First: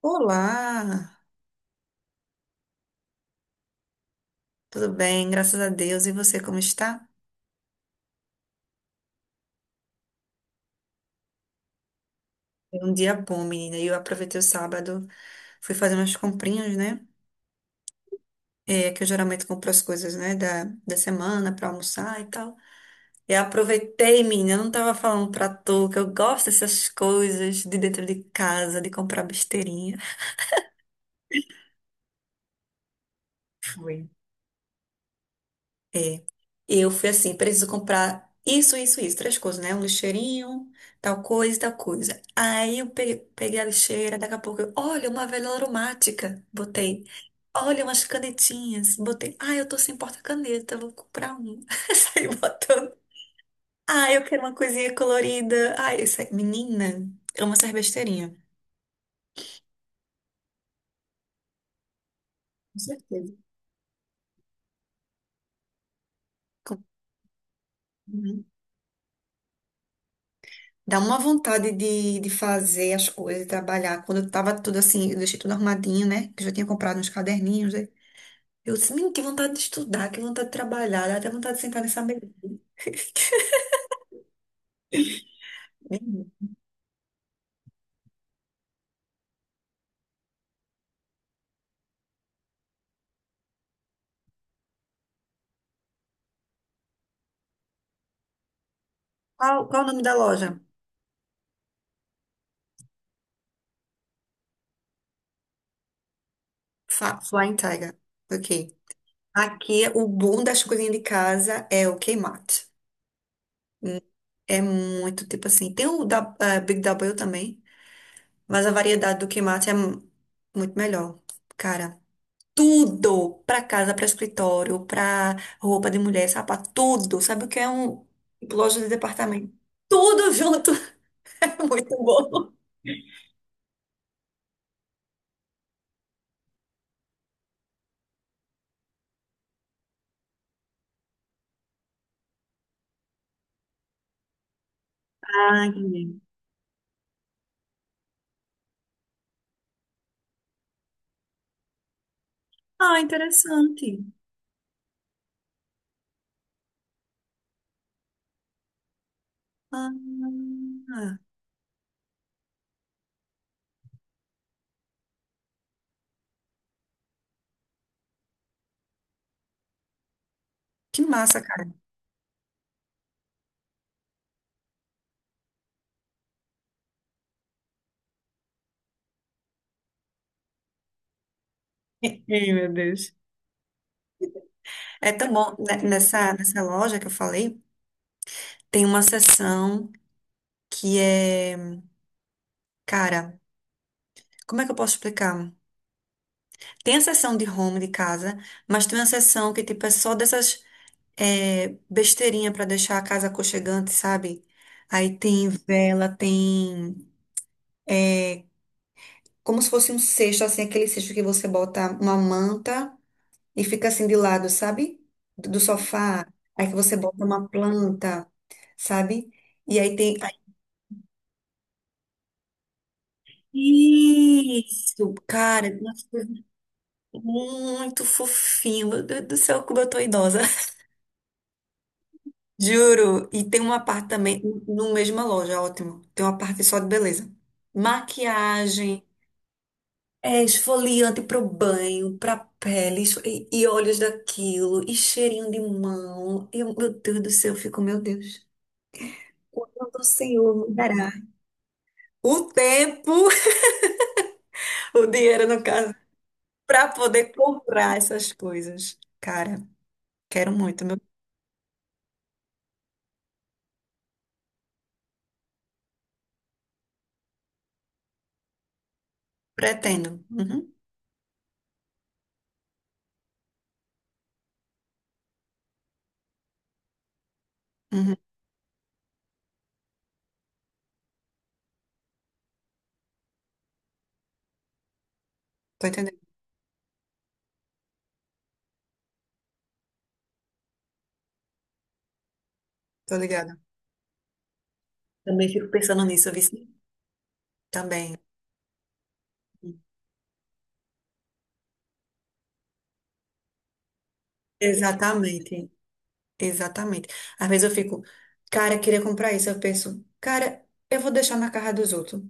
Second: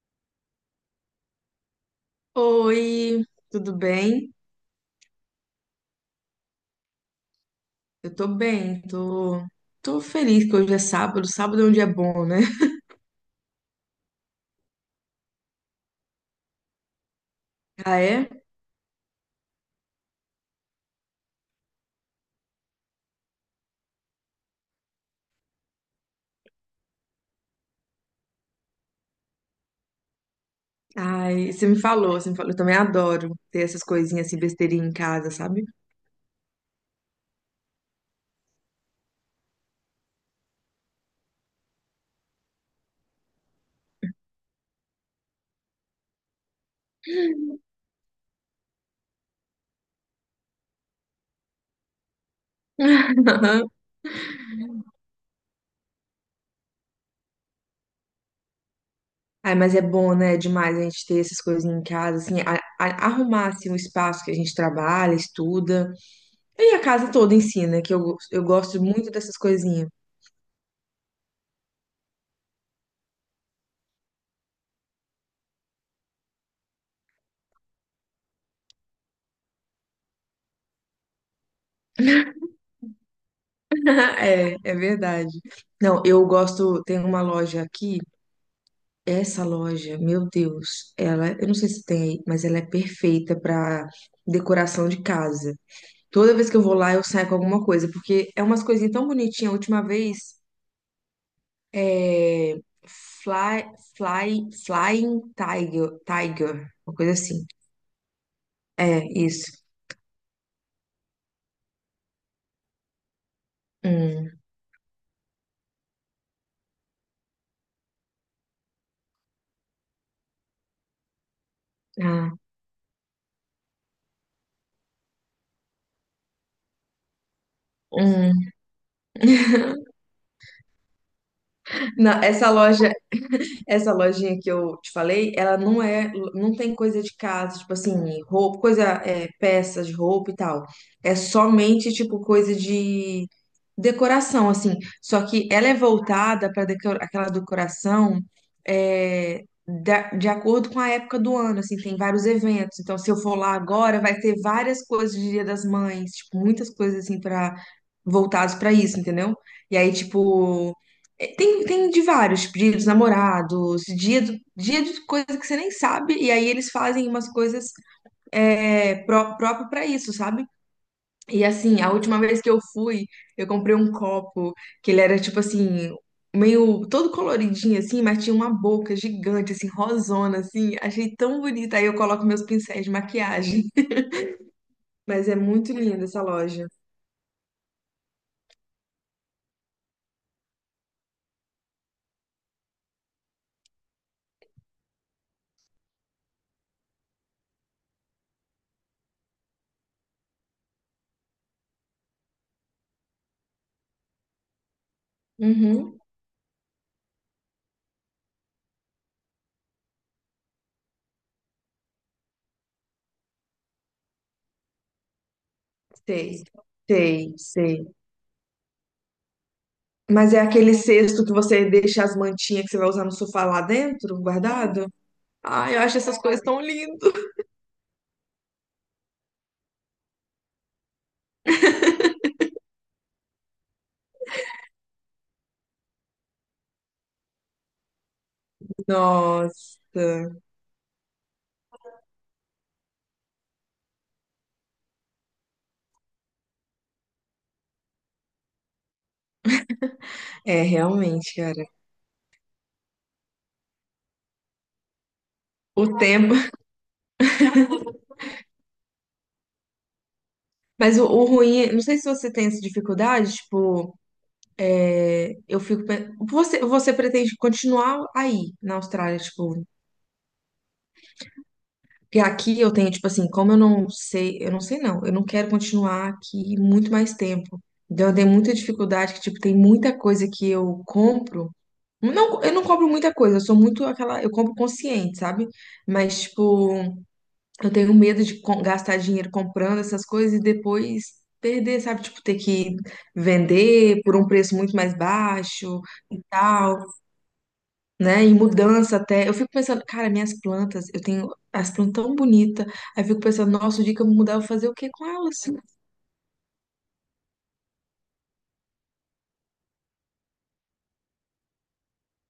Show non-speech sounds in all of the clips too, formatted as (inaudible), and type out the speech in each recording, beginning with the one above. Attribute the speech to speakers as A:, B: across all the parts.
A: Olá,
B: Oi, tudo bem?
A: tudo bem? Graças a Deus. E você, como está?
B: Eu tô bem, tô feliz que hoje é sábado. Sábado é um dia bom, né? (laughs)
A: Foi um dia bom, menina. E eu aproveitei o sábado, fui fazer umas comprinhas, né?
B: Ah, é?
A: É, que eu geralmente compro as coisas, né, da semana para almoçar e tal. E aproveitei, menina. Eu não tava falando pra tu que eu gosto dessas coisas de dentro de casa, de comprar besteirinha.
B: Ai, você me falou. Eu também adoro ter essas
A: Foi.
B: coisinhas assim, besteirinha em casa, sabe?
A: É. Eu fui assim, preciso comprar isso, isso, isso, três coisas, né? Um lixeirinho, tal coisa, e tal coisa. Aí eu peguei a lixeira, daqui a pouco eu, olha, uma vela aromática, botei. Olha, umas canetinhas, botei. Ah, eu tô sem porta-caneta, vou comprar um. (laughs) Saí botando.
B: (laughs)
A: Ah, eu quero uma coisinha colorida. Ai, essa menina, ama essas besteirinhas.
B: Ai, mas é bom, né? Demais a gente ter essas coisinhas em casa, assim,
A: Com certeza.
B: arrumar assim, o espaço que a gente trabalha, estuda. E a
A: Com-
B: casa toda ensina, eu
A: uhum.
B: gosto muito dessas coisinhas.
A: Dá uma vontade de fazer as coisas, de trabalhar. Quando eu tava tudo assim, eu deixei tudo arrumadinho, né? Que eu já tinha comprado uns caderninhos, né? Eu disse, menino, que vontade de estudar, que vontade de trabalhar. Dá até vontade de sentar nessa mesa. (laughs)
B: (laughs) É verdade. Não, eu
A: Menino.
B: gosto, tem uma loja aqui. Essa loja, meu Deus, ela, eu não sei se tem aí, mas ela é perfeita para decoração de casa. Toda vez que eu vou lá, eu saio com alguma coisa, porque é umas coisinhas tão bonitinhas. A
A: Qual,
B: última
A: qual o nome da
B: vez,
A: loja?
B: é Fly, Flying Tiger, Tiger, uma coisa assim.
A: Flying Tiger. Ok.
B: É, isso.
A: Aqui, o bom das coisinhas de casa é o Kmart.
B: Hum,
A: É muito, tipo assim, tem o da, Big W também, mas a variedade do Kmart é muito melhor. Cara,
B: ah,
A: tudo pra casa, pra escritório, pra roupa de mulher, sapato, tudo. Sabe o que é um
B: hum.
A: loja de departamento?
B: (laughs)
A: Tudo junto. (laughs) É muito
B: Não, essa
A: bom.
B: loja Essa lojinha que eu te falei, ela não é, não tem coisa de casa, tipo assim, roupa, coisa, é, peças de roupa e tal. É somente tipo coisa de decoração, assim. Só que
A: Ah,
B: ela é
A: entendi.
B: voltada para aquela decoração, de acordo com a época do ano, assim, tem vários eventos. Então,
A: Ah,
B: se eu for lá
A: interessante.
B: agora, vai ter várias coisas de Dia das Mães, tipo, muitas coisas assim para voltadas para isso, entendeu? E
A: Ah,
B: aí, tipo, tem, de vários, dia dos namorados, dia de coisa que você nem sabe, e aí eles fazem umas coisas, próprio para isso, sabe?
A: que massa,
B: E
A: cara.
B: assim, a última vez que eu fui, eu comprei um copo que ele era tipo assim, meio todo coloridinho assim, mas tinha uma boca gigante, assim, rosona, assim. Achei tão bonita. Aí eu coloco
A: (laughs)
B: meus
A: Ei, meu
B: pincéis de
A: Deus.
B: maquiagem. (laughs)
A: É
B: Mas
A: tão
B: é
A: bom.
B: muito
A: Ne-
B: linda essa
A: Nessa, nessa
B: loja.
A: loja que eu falei, tem uma seção que é. Cara, como é que eu posso explicar? Tem a seção de home, de casa, mas tem uma seção que tipo, é só dessas, é, besteirinha pra deixar a casa aconchegante, sabe? Aí tem
B: Uhum,
A: vela, tem é, como se fosse um cesto, assim, aquele cesto que você bota uma manta e fica assim de lado, sabe? Do sofá.
B: sei,
A: Aí que você bota
B: sei,
A: uma
B: sei.
A: planta, sabe? E aí tem.
B: Mas é aquele cesto que você deixa as mantinhas que você vai usar no sofá lá dentro, guardado?
A: Isso, cara,
B: Ai, eu acho essas
A: nossa,
B: coisas tão lindas.
A: muito fofinho. Meu Deus do céu, como eu tô idosa. Juro, e tem uma parte também, no mesma loja, ótimo. Tem uma parte só de beleza. Maquiagem,
B: Nossa.
A: é esfoliante pro banho, pra pele, e olhos daquilo, e cheirinho de mão. Eu, meu Deus do céu, eu fico, meu Deus. Quando o Senhor
B: É,
A: me dará
B: realmente, cara.
A: o tempo, (laughs) o dinheiro no caso,
B: O tempo. (laughs)
A: pra poder comprar essas coisas. Cara, quero muito, meu,
B: Mas o ruim, é, não sei se você tem essa dificuldade, tipo, Você pretende continuar aí na Austrália, tipo.
A: pretendo. Uhum,
B: Porque aqui eu tenho, tipo assim, como eu não sei, eu não quero continuar aqui muito mais tempo. Então eu
A: uhum.
B: tenho muita dificuldade, que, tipo, tem muita coisa que eu compro. Não, eu não compro muita coisa, eu sou muito aquela. Eu compro consciente, sabe?
A: Tô entendendo,
B: Mas, tipo, eu tenho medo de gastar dinheiro comprando essas coisas e depois perder, sabe? Tipo, ter que
A: tô ligada.
B: vender por um preço muito mais
A: Também fico
B: baixo
A: pensando
B: e
A: nisso, eu vi
B: tal,
A: também.
B: né? E mudança até. Eu fico pensando, cara, minhas plantas, eu tenho as plantas tão bonitas. Aí eu fico pensando, nossa, o dia que eu mudar, eu vou fazer o quê com elas?
A: Exatamente, exatamente. Às vezes eu fico, cara, queria comprar isso. Eu penso, cara, eu vou deixar na casa dos outros.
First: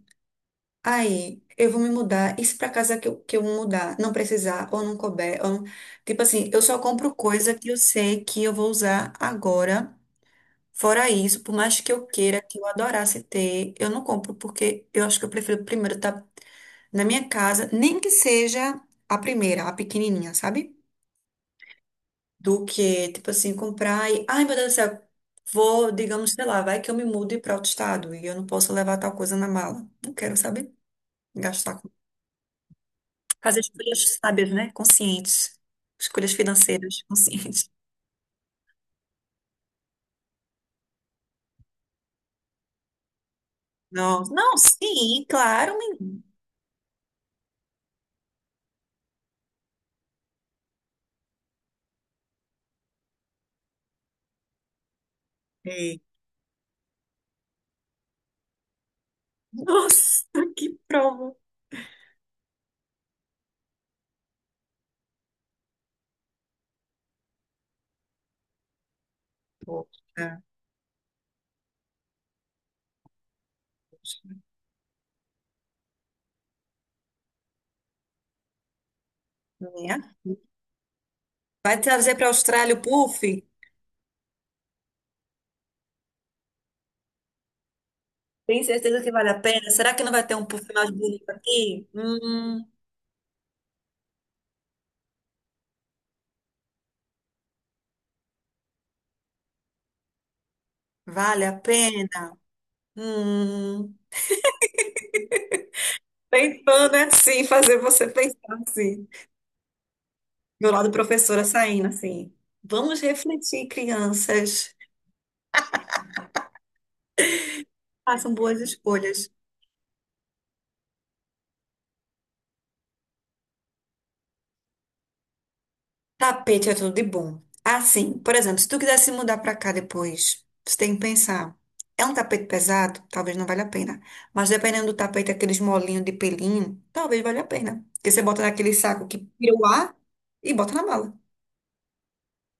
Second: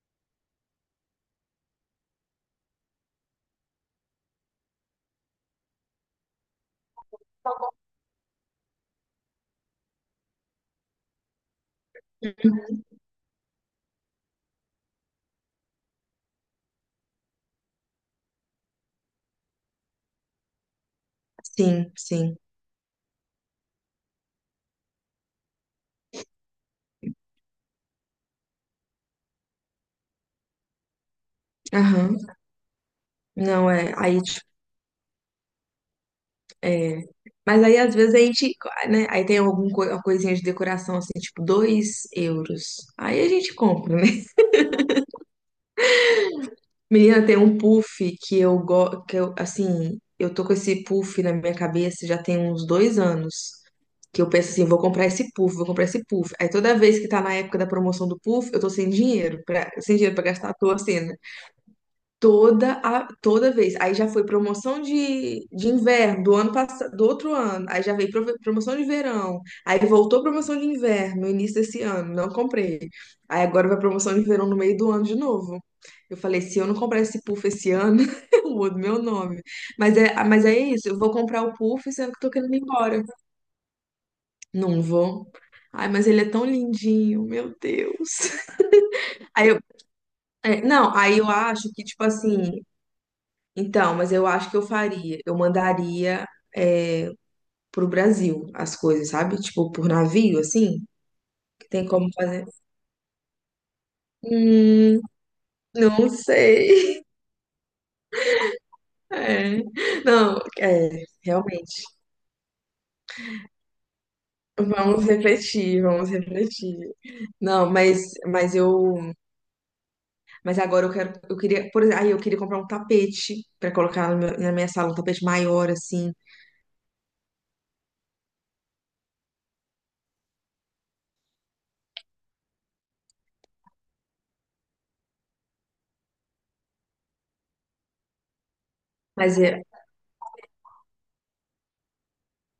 A: Aí eu vou me mudar. E se pra casa que eu mudar, não precisar, ou não couber, ou não. Tipo assim, eu só compro coisa que eu sei que eu vou usar agora. Fora isso, por mais que eu queira, que eu adorasse ter, eu não compro, porque eu acho que eu prefiro primeiro estar na minha casa, nem que seja a primeira, a pequenininha, sabe?
B: Sim, sim.
A: Do que, tipo assim, comprar e, ai meu Deus do céu, vou, digamos, sei lá, vai que eu me mude para outro estado e eu não posso levar tal coisa na mala. Não quero, sabe? Gastar com.
B: Aham.
A: Fazer
B: Não, é.
A: escolhas
B: Aí
A: sábias, né? Conscientes. Escolhas
B: É.
A: financeiras
B: Mas
A: conscientes. (laughs)
B: aí, às vezes, a gente, né? Aí tem alguma coisinha de decoração, assim, tipo, 2 euros. Aí a gente compra, né?
A: Não,
B: (laughs)
A: não, sim, claro, menina.
B: Menina, tem um puff que eu gosto, que eu, assim, eu tô com esse puff na minha cabeça já tem uns 2 anos. Que eu penso assim, vou comprar
A: Ei,
B: esse puff. Aí toda vez que tá na época da promoção do puff, eu tô sem dinheiro, sem dinheiro pra
A: nossa,
B: gastar à
A: que
B: toa, assim.
A: prova.
B: Toda vez. Aí já foi promoção de inverno do ano passado, do outro ano. Aí já veio promoção de verão. Aí voltou
A: Poxa,
B: promoção de inverno no início desse ano. Não comprei. Aí agora vai promoção de verão no meio do ano de novo. Eu falei, se eu não comprar esse puff esse ano, (laughs) eu mudo meu nome. Mas
A: né?
B: é, mas é isso, eu vou comprar o
A: Vai
B: puff sendo
A: trazer
B: que
A: para a
B: eu tô querendo ir
A: Austrália o
B: embora.
A: puff?
B: Não vou. Ai, mas ele é tão lindinho, meu Deus.
A: Tem certeza que
B: (laughs)
A: vale a
B: Aí eu,
A: pena? Será que não vai ter um
B: é,
A: puff mais
B: não, aí
A: bonito
B: eu acho que,
A: aqui?
B: tipo assim, então, mas eu acho que eu faria. Eu mandaria, é, pro Brasil as coisas, sabe? Tipo, por navio, assim,
A: Vale a
B: que tem como
A: pena?
B: fazer.
A: Hum.
B: Hum, não
A: Tentando
B: sei. (laughs)
A: assim, fazer você pensar assim.
B: É. Não,
A: Meu lado
B: é,
A: professora
B: realmente.
A: saindo assim. Vamos refletir, crianças.
B: Vamos refletir. Não,
A: Façam
B: mas
A: boas
B: eu,
A: escolhas.
B: mas agora eu quero, eu queria, por exemplo, aí eu queria comprar um tapete para colocar no meu- na minha sala, um tapete maior assim.
A: Tapete é tudo de bom. Assim, por exemplo, se tu quiser se mudar pra cá depois, você tem que pensar. É um tapete pesado? Talvez não valha a pena. Mas dependendo do tapete, aqueles molinhos de pelinho, talvez valha a pena. Porque você bota naquele saco que
B: Mas
A: tira
B: é,
A: o ar e bota na mala.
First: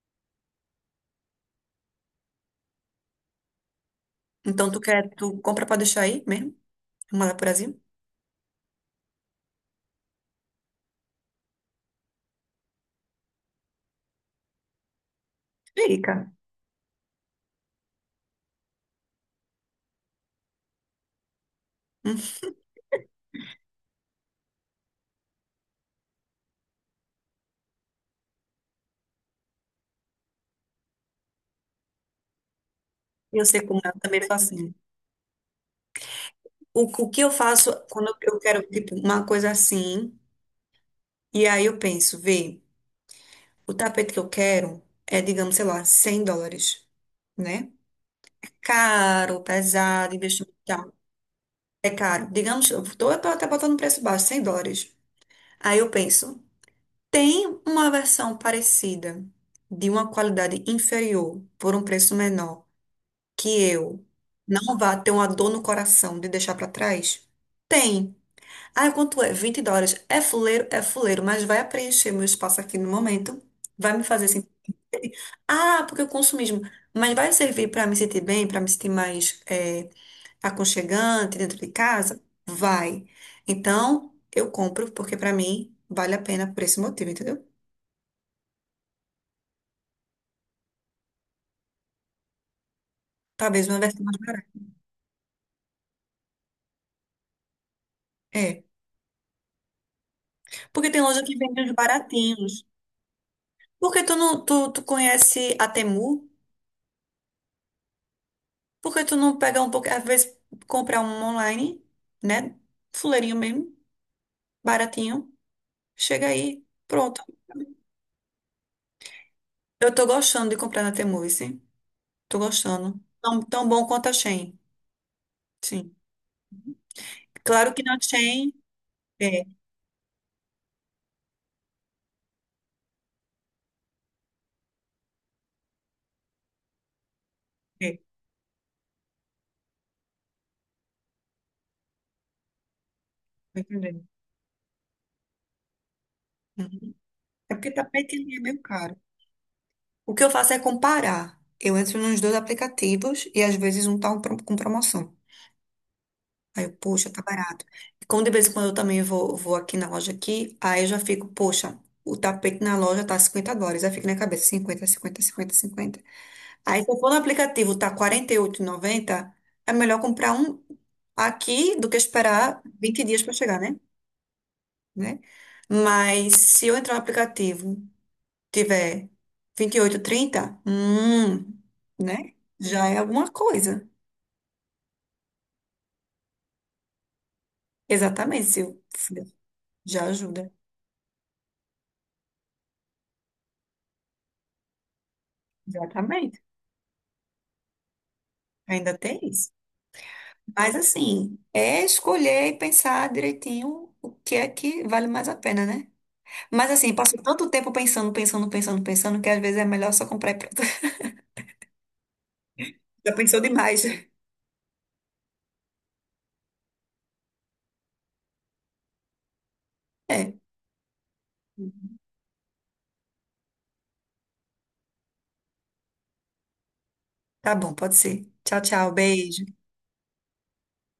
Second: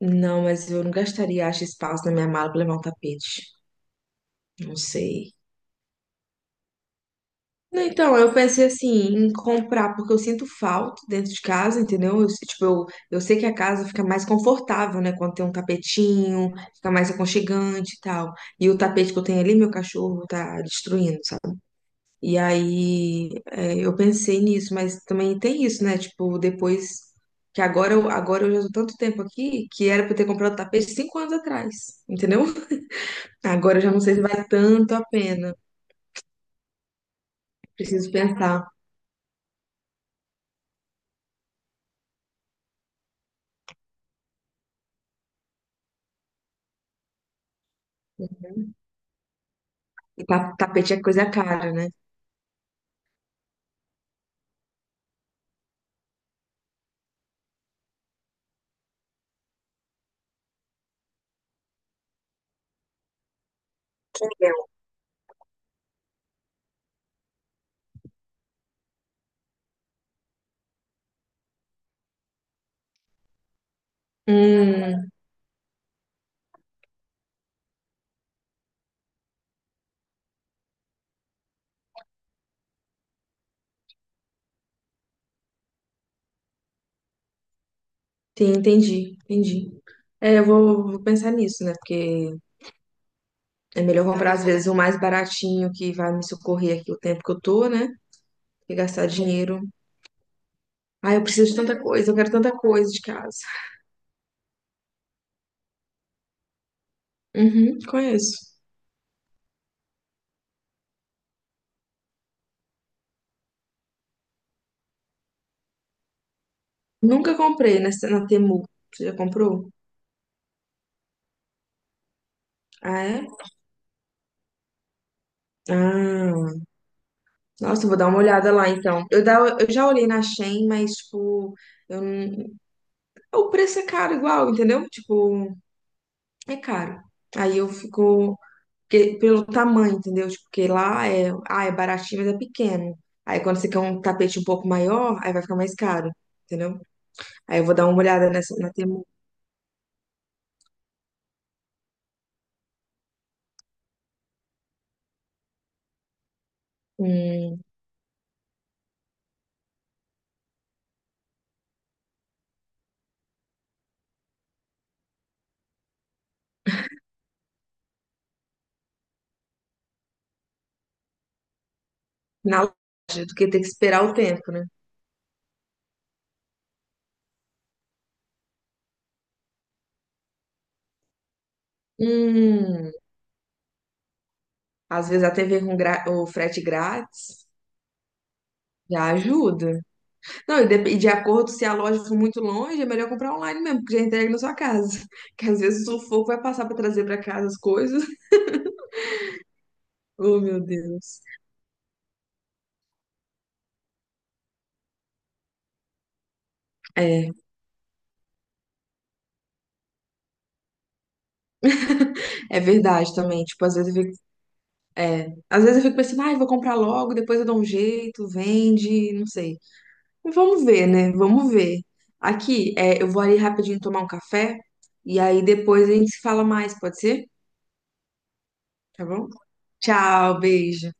B: não, mas eu não gastaria, acho, espaço na minha mala para levar um tapete.
A: Então
B: Não
A: tu quer,
B: sei.
A: tu compra pra deixar aí mesmo? Manda pro Brasil?
B: Não, então, eu pensei assim, em comprar, porque eu sinto falta dentro de casa, entendeu? Eu sei que a casa fica mais confortável, né? Quando tem um
A: Fica.
B: tapetinho, fica mais aconchegante e tal. E o tapete que eu tenho ali, meu cachorro tá destruindo, sabe?
A: Hum.
B: E aí, é, eu pensei nisso, mas também tem isso, né? Tipo, depois que agora eu já tô tanto tempo aqui que era pra eu ter comprado tapete 5 anos atrás, entendeu?
A: Eu sei
B: Agora
A: como
B: eu
A: é,
B: já
A: eu
B: não sei
A: também
B: se vai
A: faço.
B: tanto a pena.
A: O que eu faço
B: Preciso
A: quando eu quero,
B: pensar.
A: tipo, uma coisa assim, e aí eu penso, vê, o tapete que eu quero é, digamos, sei lá, $100, né? Caro, pesado,
B: E
A: investimento e tal.
B: tapete é coisa cara, né?
A: É caro. Digamos, eu tô até botando um preço baixo, $100. Aí eu penso, tem uma versão parecida, de uma qualidade inferior, por um preço menor, que eu não vá ter uma dor no coração de deixar pra trás? Tem. Ah, quanto é? $20. É fuleiro, mas vai preencher meu espaço aqui no momento. Vai me fazer assim.
B: Hum,
A: Ah, porque o consumismo. Mas vai servir para me sentir bem, para me sentir mais aconchegante dentro de casa? Vai. Então, eu compro, porque para mim vale a pena por esse motivo, entendeu?
B: sim, entendi. É, vou pensar nisso, né? Porque
A: Talvez uma
B: é
A: versão
B: melhor
A: mais
B: comprar, às
A: barata.
B: vezes, o mais baratinho que vai me socorrer aqui o tempo que eu tô, né?
A: É.
B: E gastar dinheiro.
A: Porque tem
B: Ah,
A: loja
B: eu
A: que
B: preciso de
A: vende uns
B: tanta coisa, eu quero tanta
A: baratinhos.
B: coisa de casa.
A: Por que tu não, tu, tu conhece a Temu?
B: Uhum, conheço.
A: Por que tu não pega um pouco, às vezes comprar um online, né? Fuleirinho mesmo. Baratinho. Chega aí. Pronto.
B: Nunca comprei nessa, na Temu. Você já comprou?
A: Eu tô gostando de comprar na Temu, sim. Tô gostando.
B: Ah, é?
A: Tão, tão bom quanto a Shein. Sim.
B: Ah,
A: Claro que
B: nossa, eu
A: na
B: vou dar uma olhada
A: Shein.
B: lá então.
A: É,
B: Eu já olhei na Shein, mas, tipo, eu não, o preço é caro igual, entendeu? Tipo, é caro. Aí eu
A: é.
B: fico, porque, pelo tamanho, entendeu? Tipo, porque lá é, ah, é baratinho, mas é pequeno. Aí quando
A: Tô
B: você quer um
A: entendendo.
B: tapete um pouco maior, aí vai ficar mais caro, entendeu?
A: Uhum. É
B: Aí eu
A: porque
B: vou dar uma
A: tapete
B: olhada
A: ali é
B: nessa,
A: meio caro.
B: Temu.
A: O que eu faço é comparar. Eu entro nos dois aplicativos e às vezes um tá um com promoção. Aí eu, poxa, tá
B: Hum,
A: barato. E como de vez em quando eu também vou aqui na loja aqui, aí eu já fico, poxa, o tapete na loja tá $50. Aí fica na cabeça, 50, 50, 50, 50. Aí, se eu for no aplicativo, tá 48,90, é melhor comprar um aqui do que
B: na
A: esperar 20 dias
B: loja,
A: para
B: do que ter
A: chegar,
B: que
A: né?
B: esperar o tempo, né?
A: Né? Mas se eu entrar no aplicativo, tiver vinte e oito, trinta, né? Já
B: Hum,
A: é alguma coisa.
B: às vezes até ver com o frete grátis
A: Exatamente,
B: já
A: Sil.
B: ajuda.
A: Já ajuda.
B: Não, e de acordo se a loja for muito longe, é melhor comprar online mesmo, porque já entrega na sua casa. (laughs) Que às vezes o sufoco vai
A: Exatamente.
B: passar pra trazer pra casa as coisas. (laughs)
A: Ainda tem isso.
B: Oh, meu
A: Mas
B: Deus.
A: assim, é escolher e pensar direitinho o que é que vale mais a pena, né? Mas assim, passo
B: É,
A: tanto tempo pensando, pensando, pensando, pensando, que às vezes é melhor só comprar e pronto. (laughs)
B: é
A: Já
B: verdade
A: pensou
B: também. Tipo, às
A: demais.
B: vezes eu fico É, às vezes eu fico pensando, ai, vou comprar logo, depois eu dou um jeito, vende, não sei.
A: É,
B: Mas vamos ver, né? Vamos ver. Aqui, é, eu vou ali rapidinho tomar um café e aí depois a gente se fala mais, pode ser?
A: tá bom, pode ser. Tchau, tchau,
B: Tá bom?
A: beijo.
B: Tchau, beijo.